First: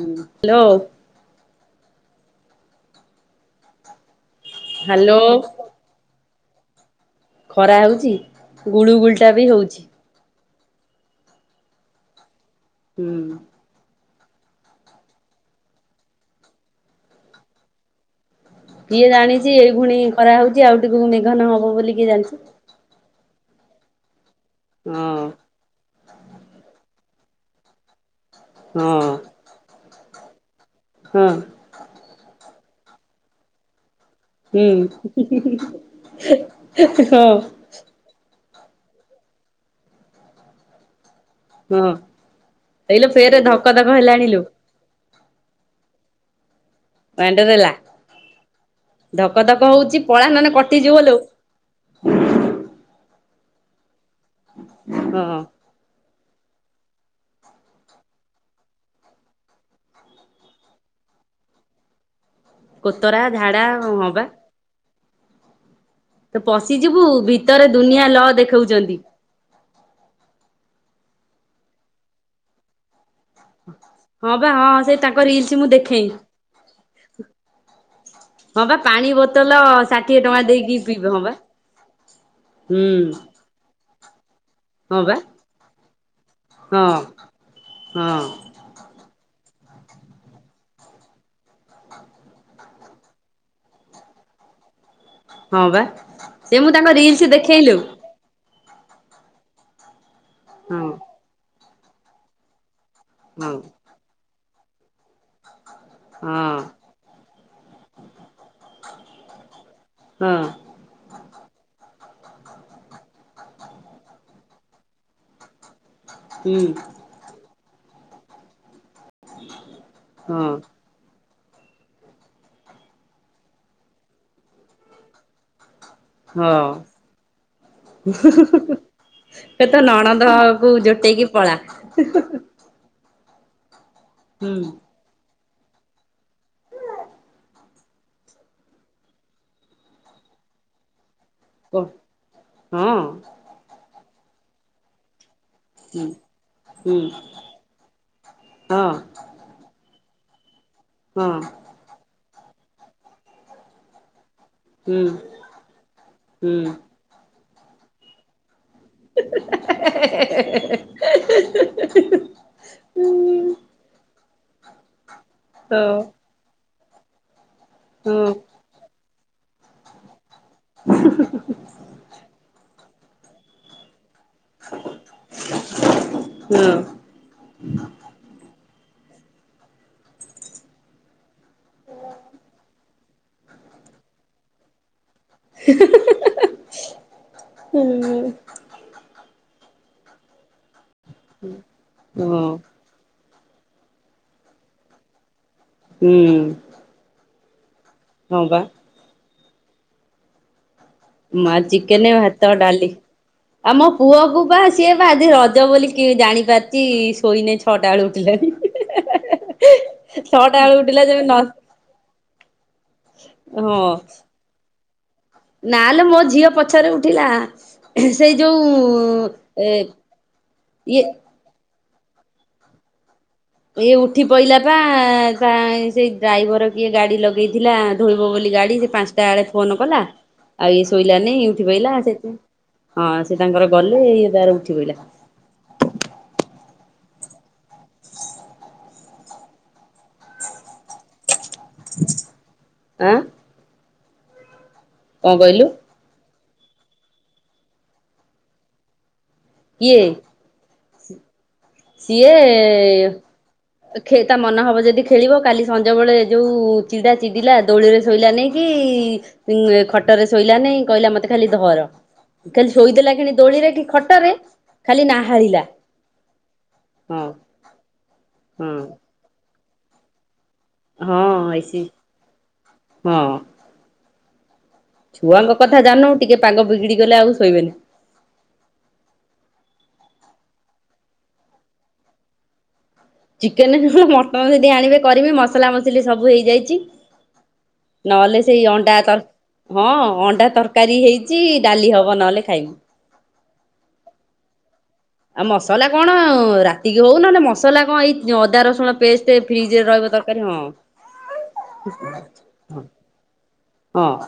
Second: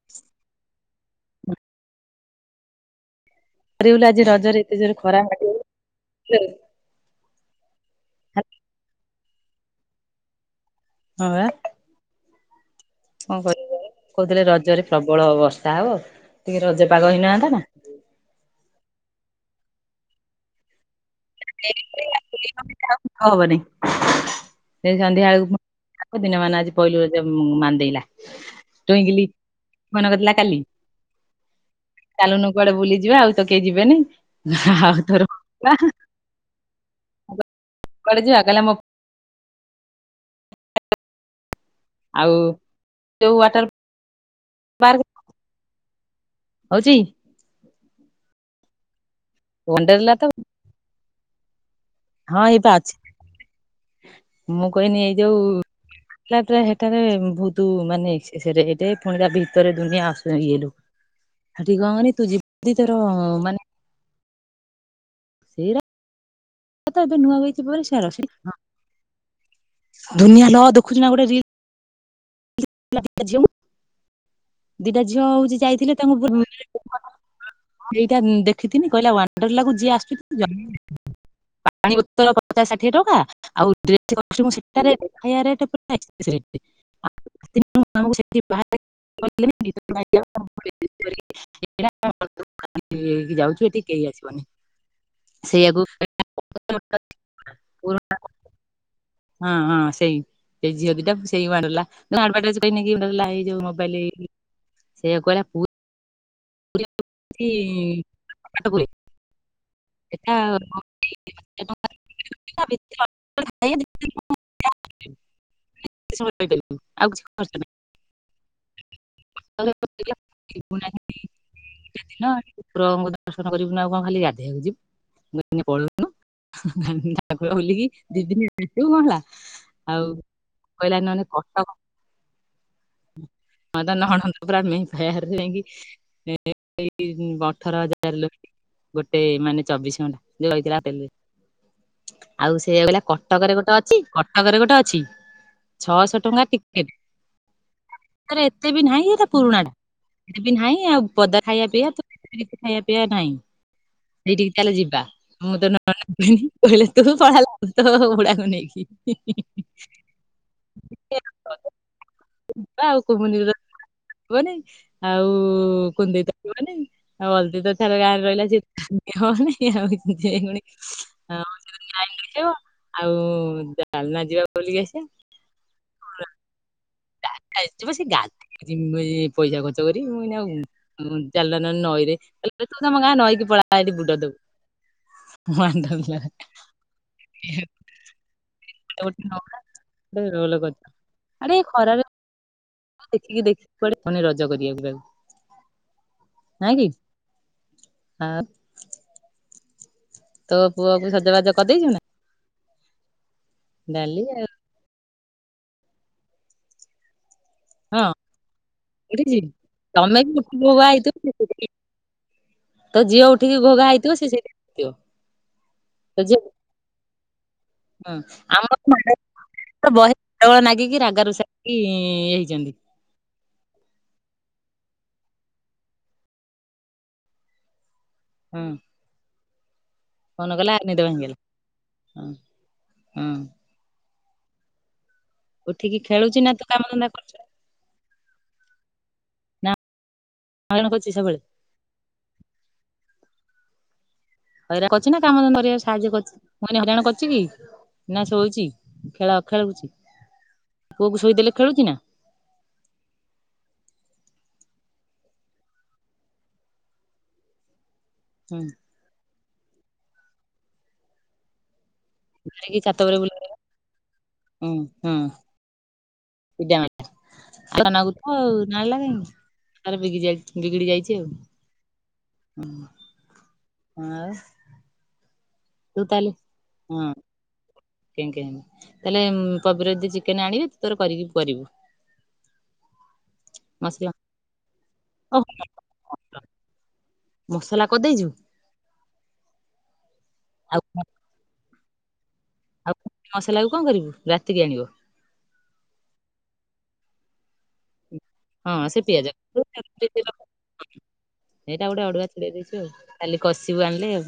ହୁଁ, ହାଲୋ। କରିବୁ ଲୋ ଆଜି ରଜ ଜରେ ଏତେ ଜୋର ହ୍ୟାଲୋ ଖରା କାଟିବ। ହାଲୋ। ଖରା ହଉଛି ଗୁଳୁ ଗୁଳିଟା ବି ହଉଛି। ହଁ ବା। ହୁଁ। କଣ କରିବୁ କହୁଥିଲେ ରଜରେ ପ୍ରବଳ ବର୍ଷା ହବ ଟିକେ ରଜ ପାଗ ହେଇନାହାନ୍ତା ନା। କିଏ ଜାଣିଚି ଏଇ ଖୁଣି ଖରାହଉଚି ଆଉ ଟିକ ଗୁକୁ ମେଘ ନହବ ବୋଲି କିଏ ଜାଣିଚି। ଆଉ ହବନି ସେଇ ସନ୍ଧ୍ୟା ବେଳକୁ ପୁଣି [unintelligible] ଦିନ ମାନ ଆଜି ପହିଲୁ ରଜ। ସେ ମ୍ ମାନ୍ଦେଇଲା ଟୁଇଙ୍କିଲ୍ ହଁ ମନ କରିଥିଲା କାଲି ହଁ। ଚାଲୁନୁ କୁଆଡେ ବୁଲିଯିବା ଆଉ ତ କେହି ଯିବେନି। ହୁଁ ହା ଆଉ ତୋର [unintelligible] ହଁ। [unintelligible] ହଁ ଆଉ ହେଇଲୋ ଯୋଉ ଫେର ୱାଟର ଧକ ଧକ ହେଲାଣି ଲୋ। ପାର୍କ ହଉଛି [unintelligible] ଦେଲା ଧକ ଧକ ହଉଚି ୱାଣ୍ଡରେଲା ତ ପଳା ନହଲେ କଟି ଜିବଲୋ। ହଁ ଏଇ ପା ଅଛି। ମୁଁ କହିନି ଏଇ ହଁ। ଯୋଉ ତାପରେ ହେଠାରେ ବହୁତ ମାନେ [unintelligible] ପୁଣି ତା ଭିତରେ ଦୁନିଆ ଆସ ଇଏ ଲୋ ହେଟି କଣ କହନି ତୁ ଯିବ କୋତରା ଝାଡା ହଁ ବା। ତ ସେଇରା ପଶିଯିବୁ ତ ଏବେ ନୂଆ ହେଇଚି ଭିତରେ ପୁଣି ଦୁନିଆ ଛାଡ଼ ଲ ସେ ଦେଖଉଛନ୍ତି। ହଁ ଦୁନିଆ ଲୋ ଦେଖୁଚୁ ନା ଗୋଟେ [unintelligible] [unintelligible] ଦିଟା ଝିଅଙ୍କୁ ହଁ ବା ହଁ ସେ ଦିଟା ତାଙ୍କ ଝିଅ ରିଲସ ହଉଚି ମୁଁ ଯାଇଥିଲେ ଦେଖେଇ ତାଙ୍କୁ [unintelligible] ଏଇଟା ଇଁ ହଁ ବା ଦେଖିଥିନି ପାଣି କହିଲା ବୋତଲ ୱାଣ୍ଡରଲା କୁ ଯିଏ ଷାଠିଏ ଆସୁଚି ଟଙ୍କା ଦେଇକି ପିଇବ [unintelligible] ହଁ ବା ପାଣି ବୋତଲ ପଚାଶ ଷାଠିଏ ହୁଁ। ଟଙ୍କା ଆଉ [unintelligible] [unintelligible] [unintelligible] ହଁ ବା ହଁ ଆମକୁ ହଁ ସେଠି ବାହାରେ [unintelligible] [unintelligible] ଯାଉଚୁ ଏଠିକି କେହି ଆସିବନି। ହଁ ବା, ସିଏ ମୁଁ ତାଙ୍କ ସେଇଆକୁ ରିଲ୍ସ ଦେଖେଇ ଲୋ। ହଁ ହଁ, ସେଇ। ସେଇ ହଁ ଝିଅ ଦିଟାକୁ ସେଇ ମାଡଲା। ନା ଆଡଭାର୍ଟାଇିଜ୍ ପାଇଁ ନେଇ କିଏ ଭାବିଲା ଏଇ ହଁ ଯୋଉ ମୋବାଇଲି ସେୟାକୁ କହିଲା ପୁର୍ ହଁ ପୁରୀ ହଉଚି [unintelligible] ହଁ ଏଟା [unintelligible] [unintelligible] କେତେ ସମୟ ରହିପାରିବୁ? ଆଉ କିଛି ହୁଁ କରି [unintelligible] [unintelligible] ଗୋଟିଏ ହଁ ଦିନ, ଠାକୁରଙ୍କ ଦର୍ଶନ କରିବୁନୁ ଆଉ କଣ ଖାଲି ଗାଧେଇବାକୁ ଯିବୁ? [unintelligible] ହଁ, ଠାକୁର ବୁଲିକି ଦି ଦିନ ହୁଁ-ହୁଁ-ହୁଁ-ହୁଁ-ହୁଁ, ରହିବୁ କଣ ହେଲା ଏ ତୋ ଆଉ ନଣନ୍ଦକୁ କହିଲା ନହେଲେ ଜୁଟେଇକି କଟକ ପଳା। ହଁ ତା ନଣନ୍ଦ ହୁଁ ପୁରା ମେଁ ଫେୟାର ଯାଇ ନେଇକି, ଏଇ ଅଠର ହଜାର ଲୋକ ଗୋଟେ ମାନେ ଚବିଶ ଘଣ୍ଟା ହଁ [unintelligible] ଆଉ ସେ ବା କହିଲା କଟକରରେ ଗୋଟେ ଅ ଚି, କଟକରେ ଗୋଟେ ଅଛି ହୁଁ ଛଅଶ ଟଙ୍କା ଟିକେଟ୍। ହୁଁ ସେଥିରେ ଏତେ ହଁ ବି ନାହିଁ ସେଇଟା ପୁରୁଣାଟା। ନାଇଁ ଆଉ ହଁ ବଦା ଖାଇବା ପିଇଆ ତୁ ସେଠି ଖାଇଆ ପିଇଆ ନାହିଁ? ସେଇଠିକି ଚାଲ ହୁଁ ଯିବା। ମୁଁ ତ ହୁଁ [unintelligible] କହିଲେ ତୁ ପଳାଲା। ତୋ ବୁଢାକୁ ନେଇକି ଯିବା ଆଉ କୋଉ ମନ୍ଦିରରେ ହବନେଇ? ଆଉ ହଁ ହଁ କୁନଦେଇ ତ ଯିବନେଇ ଆଉ ଅଲ୍ ସିଏ ତ ଛାର ହଁ ଗାଁରେ ରହିଲା ସିଏ ଇଏ ହଉନି, ସିଏ ହଉନି [unintelligible] ଆଉ ଜାଲ ନା କି ଯିବା ବୁଲି କି ଆସିବା ହଁ ହଁ [unintelligible] ମୁଇ ପଇସା ଖର୍ଚ୍ଚ କରି ମୁଇଉ ଚାଲିଲା ନଈରେ ତମ ଗାଁ ନଈକି ପଳା ସେଇଠି ବୁଡ ଦବୁ ହିଁ ମାଡ ହେଲା ହିଁ ହିଁ [unintelligible] ଏ ଖରାରେ ହୁଁ ଦେଖିକି ଦେଖିକି ରଜ କରିବାକୁ ନାଇଁ କି? ହୁଁ। ହଁ ବା ତ ମା ଚିକେନ ଭା ତ ଡାଲି ଆମ ଡାଲି ପୁଅ କୁ ଆଉ ବା ସିଏ ବା ଆଜି ରଜ ବୋଲି ଜାଣିପାରୁଚି ଶୋଇନେ ଛଅଟା ହଁ ବେଳୁ ଉଠିଲେଣି ହେ ହେ ଉଠିଛି? ହେ ତମେ ଛଅଟା ବେଳୁ ଉଠିଲା ଯେବେ ନ ତ ଝିଅ ଉଠିକି ଘୋ ଘା ହେଇଥିବ ସେ ସେଇଠି କ ନା ଲୋ ମୋ ଝିଅ ପଛରେ ଉଠିଲା ହଁ ସେଇ ଆମର ମାଡ଼ ଯୋଉ ଏ ଇଏ କି ହେଇଛନ୍ତି। ଏ ଉଠି ପଇଲା ପା ସେଇ ଡ୍ରାଇଭର କିଏ ଗାଡି ଲଗେଇଥିଲା ଧୋଇବ ବୋଲି ହଁ ଗାଡି ସେ ପାଞ୍ଚଟା ଏଳେ ଫୋନ୍ କଲା ଫୋନ କଲା ଆଉ ଇଏ ନିଦ ଭାଙ୍ଗିଗଲା। ଶୋଇଲାନି ଉଠି ପହଲା ସେ ହଁ ହଁ ହଁ। ସେ ତାଙ୍କର ଗଲେ- ରେ ଉଠି ପଇଲା ଉଠିକି ଖେଳୁଚି ନା ତୁ କାମ ଧନ୍ଦା କରୁଛୁ। ନା ହଇରାଣ କରୁଛି ସବୁବେଳେ ଆଁ ହଇରାଣ କରୁଛି ନା କଣ କାମ ଧନ୍ଦା କହିଲୁ କରିବାକୁ ସାହାଯ୍ୟ କରୁଛି। ମୁ କହିନି ହଇରାଣ କରିଛି କି ନା ଶୋଇଛି ଖେଳ କିଏ? ପୁଅ କୁ ଶୋଇ ଦେଲି ସିଏ କ୍ଷ ତା ମନ ହବ ଦବ ଯଦି ଖେଳିବ କାଲି ସଞ୍ଜ ବେଳେ ଯୋଉ ଚିଡା ଚିଡିଲା ଦୋଳିରେ ହୁଁ ଶୋଇଲାନେଇକି ଙ୍ଗ ଖଟ ରେ ଶୋଇଲା ନେଇ କହିଲା ମତେ ଖାଲି ଧର। ଖାଲି ଧରିକି ଛାତ ଶୋଇଦେଲା ଉପରେ ଖେଣି ବୁଲେଇଦେଲା ଦୋଳିରେ କି ଖଟରେ ଖାଲି ନାହାଳିଲା। [unintelligible] ହଁ ନାହାଳିଲା ହଁ। କାହିଁକି? ତାର ବିଗିଯାଇଚି। ବିଗିଡ଼ି ଯାଇଚି ଆଉ ହଁ ଏସି ହୁଁ ହଁ ଆଉ। ଛୁଆଙ୍କ କଥା ତୁ ଜାଣିନୁ ତାହେଲେ ଟିକେ ପାଗ ବିଗିଡି ହଁ ଗଲେ ଆଉ ଶୋଇବେନି। କେଁ କେଁ ହେବେ ତାହେଲେ କବିର ଜେ ଚି କେନେ ଆଣିବେ ତୁ ତୋର କରିକି କରିବୁ। ଚିକେନ ନୁହୁ ମସଲା ମଟନ ଜଦି ଆଣିବେ କରିବି ଓହୋ ମସଲା ମସଲି ସବୁ ହେଇଯାଇଚି ମସଲା କରିଦେଇଛୁ ନହେଲେ ସେଇ ଅଣ୍ଡା ତର ହଁ ଅଣ୍ଡ ଡା ଆଉ ତରକାରୀ ହେଇଚି ଡାଲି ହବ ନହେଲେ ଖାଇବୁ। ଆଉ ମସଲାକୁ କଣ କରିବୁ ରାତିକି ଆଣିବ ଆଉ ମସଲା କଣ ରାତିକି ହଉ ନହେଲେ ମସଲା କଣ ଏଇ ଅଦା ହଁ ରସୁଣ ସେ ପିଆଜ ପେଷ୍ଟ ଫ୍ରିଜରେ ରହିବ ସେଇଟା ତରକାରୀ ହଁ ଗୋଟେ ଅଡୁଆ ଛିଡେଇ ଦେଇଛୁ ଆଉ ଖାଲି କଷିବୁ ହଁ ଆଣିଲେ ଆଉ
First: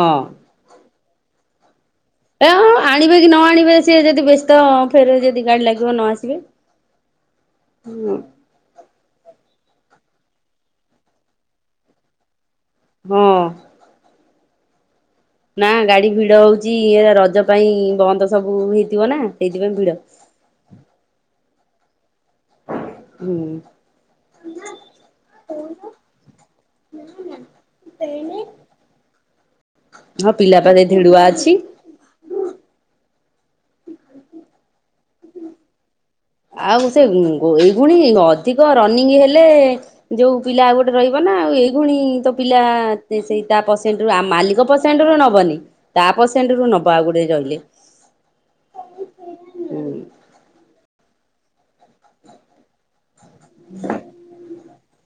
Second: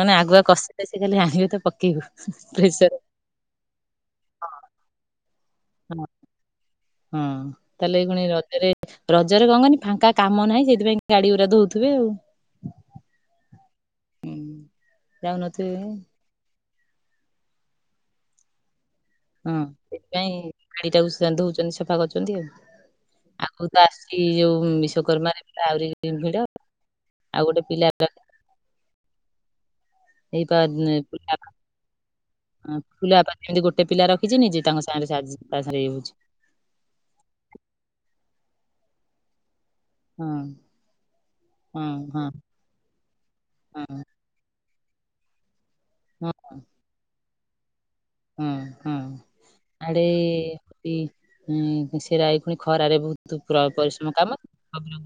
ନନେ ଆଗୁଆ କଷିଲେ ସେ ଖାଲି ଆଣିବେ ତ ପକେଇବୁ ଏ ଅ ପ୍ରେସର ଆଣିବେ କି ନ ଆଣିବେ ସିଏ ଯଦି ବ୍ୟସ୍ତ ଫେର ଜେ ହଁ ହଁ ତାହେଲେ ଏ ହୁଁ ଖୁଣି ରଜରେ ରଜରେ କଣ କନି ଫାଙ୍କା କାମ ନାହିଁ ସେଥିପାଇଁ ଗାଡିଗୁଡା ଧଉଥିବେ ଆଉ। ହଁ ନା ଯାଉନଥିବେ ଗାଡି ଭିଡ ହଉଛି ଚି ଏରା ରଜ ପାଇଁ ବନ୍ଦ ସବୁ - ହଁ ସେଥିପାଇଁ ଗାଡିଟାକୁ ସେଗାକୁ ଧଉଛନ୍ତି ସେ ସପା କରି ଅଛନ୍ତି ଆଉ ହୁଁ ଆଗରୁ ତ ଆସଚି ଯୋଉ ବିଶ୍ଵକର୍ମାରେ ଆହୁରି ଭିଡ ଆଉ ଗୋଟେ ପିଲା ହଁ [unintelligible] ପିଲା ପା ଧେଡୁଆ ଅଛି। ଏମିତି ଗୋଟେ ପିଲା ରଖିଛି ନିଜେ ତାଙ୍କ ସାଙ୍ଗରେ ସା ତା ସାଙ୍ଗରେ ଇଏ ହଉଛି ଆଉ ସେ ଏଇଗୁଣି ଅଧିକ ରନିଂ ହେଲେ ହଁ ଯୋଉ ପିଲା ଆଉ ଗୋଟେ ରହିବ ନା ଆଉ ହଁ ଏଇଭଉଣୀ ହଁ ତ ପିଲା ସେଇ ତା ହଁ ପସେଣ୍ଟ ରୁ ମାଲିକ ପସେ ସେଣ୍ଟରୁ ନବନି ତା ପରସେଣ୍ଟ ରୁ ନବ ଆଗୁଡେ ଯଇ କିଏ? ହୁଁ ହୁଁ ହୁଁ ଆଡେ ହୁଁ ସେରାଏଇ ପୁଣି ଖରାରେ ଭୁତ୍ ତୁ ପୁରା ପରିଶ୍ରମ କାମ ଆପଣ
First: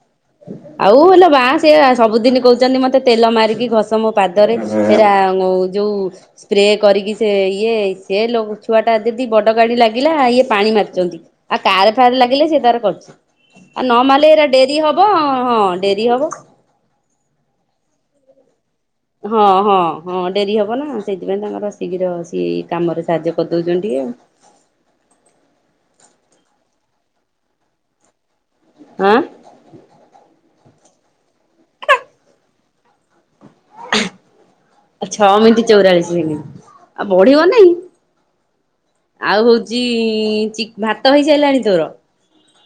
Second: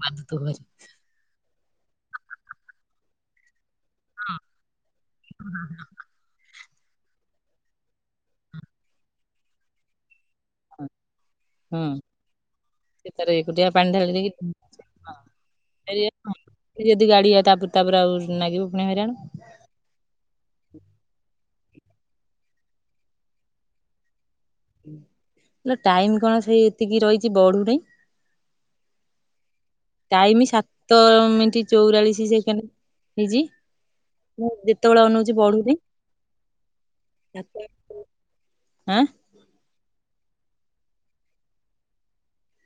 ଆଉ ହେଲ ବା ସେଆ ସବୁଦିନ କହୁଛନ୍ତି ମୋତେ ତେଲ ମାରିକି ଘସ ମୋ ପାଦରେ ସେରା ଯଉ ସ୍ପ୍ରେ କରିକି ସେ ଇଏ ସେ ଲ ଛୁଆ ଟା ଦିଦି ବଡ ଗାଡି ଲାଗିଲା ଇଏ ପାଣି ମାରିଛନ୍ତି ଆଉ କାର ହୁଁ ଫାର ଲାଗିଲେ ସେ ତାର କରିଛି ସେ ତାର ଏକୁଟିଆ ଆଉ ପାଣି ନ ଢାଳି ମାରିଲେ ଏରା ଦେଇକି ଡେରି ହବ ବ ହଁ ଡେରି ହବ। ଦି ଗାଡିଆ ତାପରେ ତାପରେ ଆଉ ନାଗିବ। ପୁଣି ହଇରାଣ ହଁ ହଁ ହଁ ଡେରି ହବ ନା ସେଇଥିପାଇଁ ତାଙ୍କର ଶୀଘ୍ର ସିଏ କାମରେ ସାହାଯ୍ୟ କରିଦୋଉଚନ୍ତି ଟିକେ ଆଉ ଲୋ ଟାଇମ କଣ ସେଇ ଏତିକି ରହିଚି ବଢୁନେଇ ଆଁ। ଟାଇମ ସା ତୋର ଏମିତି ଚଉରାଳିଶ ସେକେଣ୍ଡ ହେଇଚି। ଛଅ ମିନିଟ ଚଉରାଳିଶ ସେକଣ୍ଡ ଆଉ ବଢିବ ସାତ- ନାଇଁ ଆଁ ଆଉ ହୋ ଚି ଚି ଭାତ ହେଇସାରିଲାଣି ତୋର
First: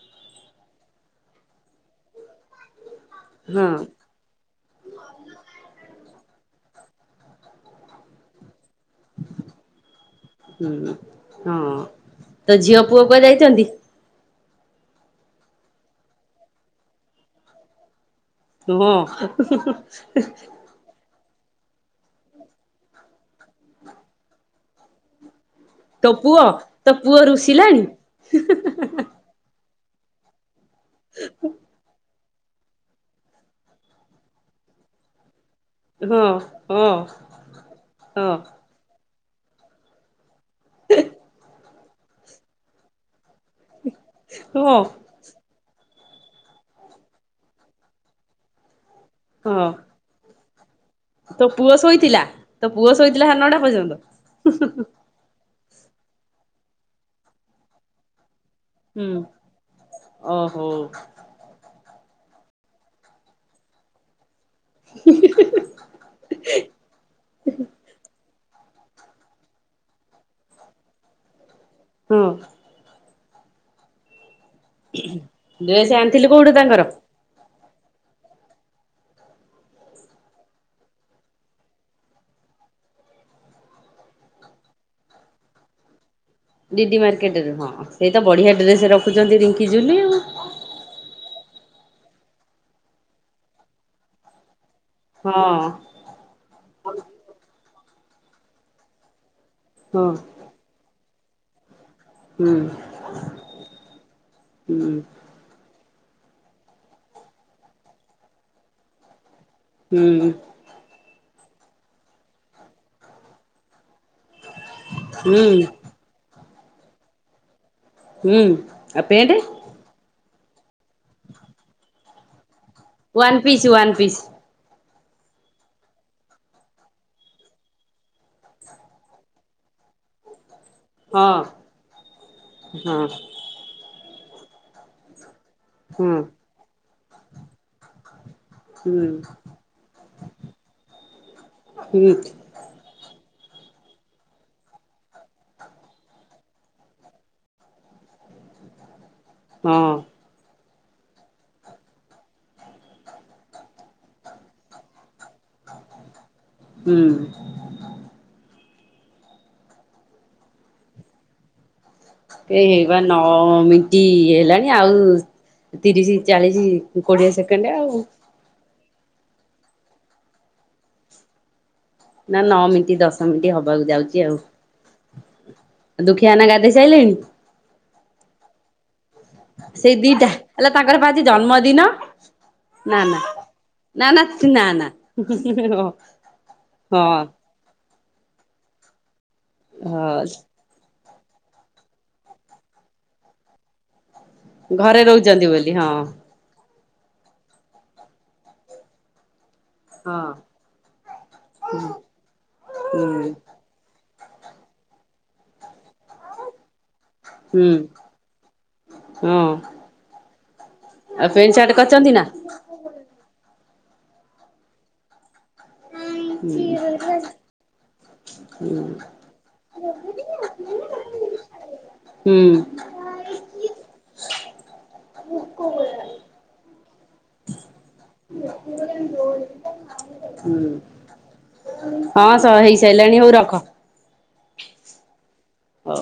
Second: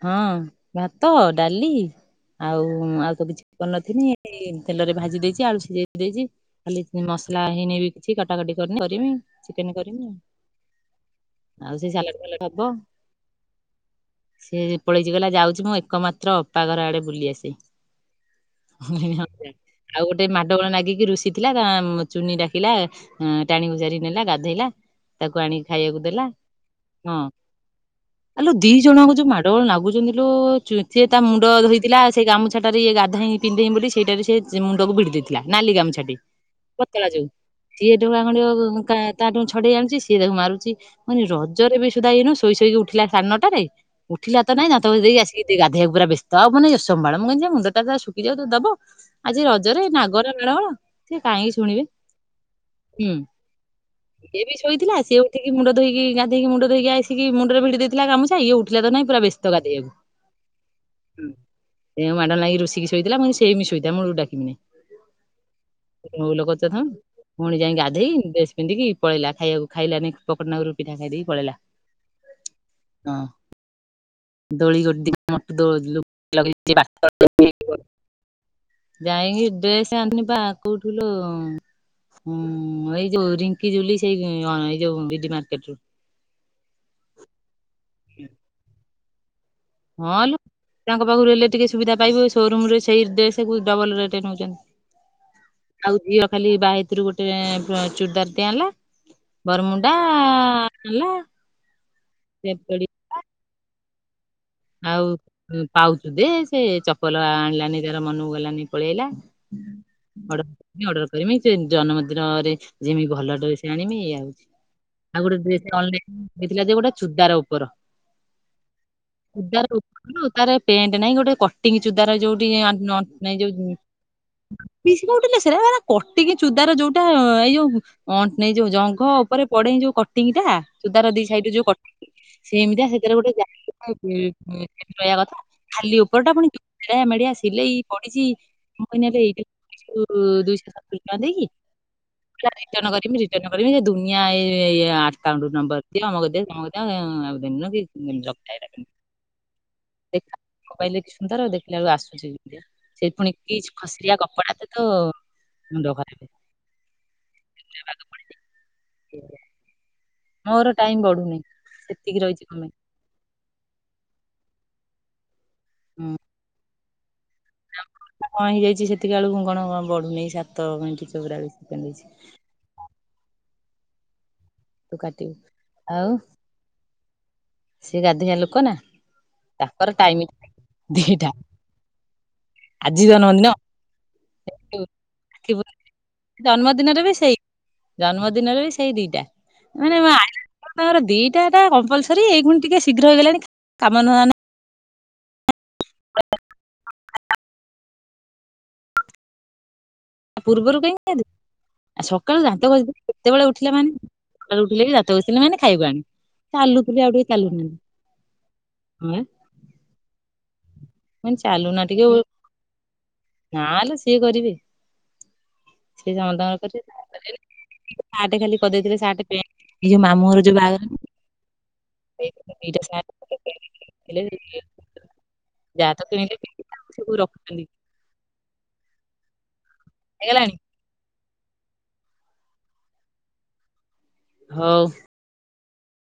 ହଁ ଭାତ ଡାଲି ଆଉ ମା ତ କିଛି ହଁ କରନଥିଲି ତେଲରେ ଭାଜି ଦେଇଛି, ଆଳୁ ସିଝେଇ ଦେଇଛି, ଖାଲି ମସଲା ହେଇନି ବି କିଛି କଟାକଟି କରନି କରିବି, ଚିକେନ କରିବି, ହୁଁ ହଁ। ଆଉ ସେ ସାଲାଟ ଫାଲାଟ ତୋ ହବ। ଝିଅ ପୁଅ କୁଆଡେ ଯାଇଛନ୍ତି? ସେ ଯେ ପଳେଇଚି ଗଲା ଯାଉଛି ମୁଁ ଏକମାତ୍ର ଅପା ଘର ଆଡେ ବୁଲି ଆସେ। ହଁ ଆଉ ଗୋଟେ ମାଡ ଗୋଳ ନାଗିକି ରୁଷି ଥିଲା ଗା ଚୁନି ଡାକିଲା, ଟାଣି ଘୋସାରି ନେଲା ଗାଧେଇଲା ତାକୁ ଆଣି ତୋ ପୁଅ ତୋ ପୁଅ ରୁଷିଲାଣି। ଲୋ ନାଗୁଛନ୍ତିୁ ଲୋ ସେ ତା ମୁଣ୍ଡ ଧୋଇଥିଲା ଆଜ୍ ସେ ଗାମୁଛାଟାରେ ଇଏ ଗାଧାଏନି ତିନଦିନ ବୋଲି ସେଇଟାକୁ ସେ ମୁଣ୍ଡକୁ ଭିଡ଼ି ଦେଇଥିବ ନାଲି ଗାମୁଛା ଟେ ହଁ ହଁ ପତଳା ଯୋଉ ସିଏ ଯଉ ଭଳିଆ ହଁ ଖଣ୍ଡିକ କ କା ତା ଠୁଁ ଛଡେଇ ଆଣୁଚି ସିଏ ତାକୁ ମାରୁୁ ଛି ମାନେ ରଜରେ ବି ସେ ଏଇନୁ ଶୋଇ ଶୋଇ କି ଉଠିଲା ସାଢ଼େ ନଅଟାରେ ଥିଲା ତ ନାଁ ହଁ ଦାନ୍ତ ଘଷି ଦେଇକି ଆସିକି ଟିକେ ଗା ଧେଇଆକୁ ପୁରା ବ୍ୟସ୍ତ ଆଉ ପୁଣି ମାନେ ଅସମ୍ଭାଳ ମୁ କହିି ନି ଯେ ମୁଣ୍ଡା ତାର ସୁଖୀ ଯାଉ ତାର ଦବ ଆଜି ହଁ। ରଜରେ ନାଗର [unintelligible] ତୋ ପୁଅ ଶୋଇଥିଲା ତୋ ପୁଅ ହୁଁ। ଶୋଇଥିଲା ସାଡେ ନଅଟା ସିଏ ବି ପର୍ଯ୍ୟନ୍ତ? ଶୋଇଥିଲା ସିଏ ଉଠିକି ମୁଣ୍ଡ ଧୋଇକି ଗାଧୋଇକି ମୁଣ୍ଡ ଧୋଇକି ଆସିକି ମୁଣ୍ଡରେ ଭିଡ଼ି ଦେଇଥିଲା ଗାମୁଛା ଇଏ ଉ ଠିଲା ତ ନାଇଁ ହୁଁ ପୁରା ବ୍ୟସ୍ତ ଗାଧେଇବାକୁ ଓହୋ ହୁଁ। ସେ ମାଡ଼ବଳ ଲାଗି ରଷିକି ଶୋଇଥିଲା ମୁଁ କହିଲି ସେମତି ଶୋଇଥା ମୂଳରୁ ଡାକିବିନି। ଭଉ ଲୋକଚଥ ପୁଣି ଯାଇ ଗାଧେଇ ଡ୍ରେସ ପିନ୍ଧିକି ପଳେଇଲା ଖାଇବାକୁ ଖାଇଲାନି ବକଟେ ନାକୁରୁ ପିଠା ଖାଇ ଦେଇକି ପଳେଇଲା। ହଁ। ହଁ। ଦୋଳି ଗୋଟେ ଦି ମୋ ଦୋ ଡ୍ରେସ ଆଣିଥିଲୁ କୋଉଠୁ ଲଗେଇ ତାଙ୍କର? [unintelligible] ଯାଇକି ଡ୍ରେସ ଆନିନି ପା କୋଉଠୁ ଲୋ ଉଁ ଉଁ ଏ ଯୋଉ ରିଙ୍କି ଜୁଲି ସେଇ ଡି ଡ଼ି ମାର୍କେଟ ରୁ। ଡିଡି ମାର୍କେଟ୍ ରୁ ହଁ। ସେଇତ ବଢିଆ ଡ୍ରେସ୍ ରଖୁଛନ୍ତି କି? ହଁ ଲୁ ତାଙ୍କ ପାଖରୁ ହେଲେ ଟିକେ ସୁବିଧା ପାଇବ ସୋରୁମ ରେ ସେଇ ଡ୍ରେସ୍ କୁ ଡବଲ ରେଟ ହଁ ନେଉଛନ୍ତି। ଆଉ ଝିଅ ଖାଲି ବାହେତରୁ ଗୋଟେ ଚୁଡ଼ିଦାର ଟେ ଆଣିଲା ବରମୁଣ୍ଡା ହଁ ହେଲା ହୁଁ ହୁଁ। ଆଉ ଉ ପାଉଚୁ ଦେ ସେ ଚପଲ ଆଣିଲାନି ତାର ମନକୁ ଗଲାନି ପଳେଆଇଲା ହୁଁ [unintelligible] କରିମି ସେ ଜନ୍ମଦିନରେ ଯିମି ଭଲ ଡ୍ରେସ ଆଣିମି ଏୟା ଆଉ ଗୋଟେ ହୁଁ ଡ୍ରେସ ଅନଲାଇନ ହେଇଥିଲା ଯେ ଗୁଡା ଛୁତକାର ଉପର ହୁଁ ଆଉ ପେଣ୍ଟ [unintelligible] ତାର ପେଣ୍ଟ ନାଇଁ ଗୋଟେ କଟିଙ୍ଗ ଚୁଡ଼ିଦାର ଯୋଉ design one piece one piece piece ଉଠିଲେ କଟିକି ଜୁତାର ଯୋଉଟା ଏଇ ଯୋଉ ଏଇ ଯୋଉ ଜଙ୍ଘ ଉପରେ ପଡେ ଯୋଉ କଟିଙ୍ଗ ଟା ସୂତାର ଦି ହଁ ସାଇଟରୁ ଯୋଉ କଟିଙ୍ଗ, ସେମତିଆ ହଁ ସେଥିରେ ଗୋଟେ ଜାଲି ଟାଇପ୍ ହୁଁ, ହୁଁ। ସେମତି ରହିବା କଥା ଖାଲି ହଁ ଉପରଟା ପୁଣି ତେଢ଼ିଆ ମେଢ଼ିଆ ସିଲେଇ ପଡିଛି ମୁଁ କହିନି ଆରେ ହୁଁ [unintelligible] ଦୁଇଶହ ସତୁରି ଟଙ୍କା ଦେଇକି, ହୁଁ କହିଲା ରିଟର୍ଣ୍ଣ କରିମି ରିଟର୍ଣ୍ଣ କରିବି କରିବି ଯେ ଦୁନିଆ ଏ ଏଇଆ ଏକାଉଣ୍ଟ୍ ନମ୍ବର ଦିଅ, ଅମକ ଦିଅ ସମକ ଦିଅ, ଆଁ-ଆଁ-ଆଉ ଯଦି [unintelligible] ହୁଁ। ମୋବାଇଲରେ ସୁନ୍ଦର, ଦେଖିଲା ବେଳକୁ ଆସୁଛି ଏମତିଆ। ସେ ଫୁଣି ପିଚ୍ ଖସିଯିବା କପଡା କିନ୍ତୁ ହୁଁ। [unintelligible] ମୋର ଟାଇମ୍ ବଢୁନି। ସେତିକି ରହିଛି କଣ ଏଇବା ନଅ-ଅ-ଅ ମିିଣ୍ଟି ହେଲାଣି ଏ ଆଉ ପାଇଁ ତିରିଶି ଚାଳିଶି କୋଡିଏ ସେକେଣ୍ଡ ଆଉ ଯିଏ ସେତିକି ଆଳୁକୁ କଣ ବଢ଼ୁନେଇ ସାତ ମିଣ୍ଟି ଚଉରାଳିଶ ସେକେଣ୍ଡ ହେଇଛି ନା ନା ଆଉ ମିନିଟେ ଦଶ ମିନିଟ ହବ ହେବାକୁ ଯାଉଛି ତୁ କାଟିବୁ ଆଉ ଦୁଃଖିଆ ନନା ଗାଧେଇ ସାରିଲେଣି ହଁ ସିଏ ଗାଧେଇବା ଲୋକ ନା ସେ ତାଙ୍କର ଟାଇମ ଦିଟା ହେଲା ତାଙ୍କର ଆଜି ବା ଦିଟା ଜନ୍ମଦିନ ନା ଆଜି ନା ଜନ୍ମଦିନ ନା ନା ନା ନା ହଁ ଜନ୍ମଦିନରେ ବି ହଁ ସେଇ ଜନ୍ମଦିନରେ ବି ସେଇ ଦିଟା ହାସ୍ ଦିଇଟାରେ [unintelligible] ସରି ଏଇ ଫୁଣି ଟିକେ ଶୀଘ୍ରହେଇଗଲାଣି କାମ ନୁହଁ ନା ଘରେ ରହୁଛନ୍ତି ବୋଲି ହଁ ହଁ ପୂର୍ବରୁ କାହିଁ କାଢିବୁ ଆ ସକାଳୁ ଦାନ୍ତ ଘସି ହୁଁ କେତେବେଳେ ଉଠିଲା ମାନେ ସକାଳୁ ଉଠିଲେ ବି ଦାନ୍ତ ଘସିଲେ ମାନେ ଖାଇବା ଆଣିବୁ ଚାଲୁ ତୁ ଟିକେ ଆଉ ଚାଲୁନା ହୁଁ ଆ ହଁ ଆଉ ମାନେ ପେଣ୍ଟ ସାର୍ଟ କରିଛନ୍ତି ନା ନାଲୋ ସିଏ କରିବେ ନି ସେ ସମସ୍ତଙ୍କର କରିବେ ତାଙ୍କର କରିବେନି ସାର୍ଟ ଖାଲି ହୁଁ କରିଦେଇଥିଲେ ସାର୍ଟ ପେଣ୍ଟ୍ ଏ ଯୋଉ ମାମୁଁ ଘର ଯୋଉ ବାହାଘର ହେଇ ହୁଁ ନଥିଲା ସେଇ ଥିରେ ଦିଟା ସାର୍ଟ ପେଣ୍ଟ୍ କରିଥିଲେ ଯେ [unintelligible] ଯାହା ତ କିଣିଲି ପିନ୍ଧିଲି ମୁଁ ରଖୁନି ହୁଁ ହେଇଗଲାଣି ହଁ ସବୁ ହେଇସାରିଲାଣି ହଉ ରଖ ହଉ ହଁ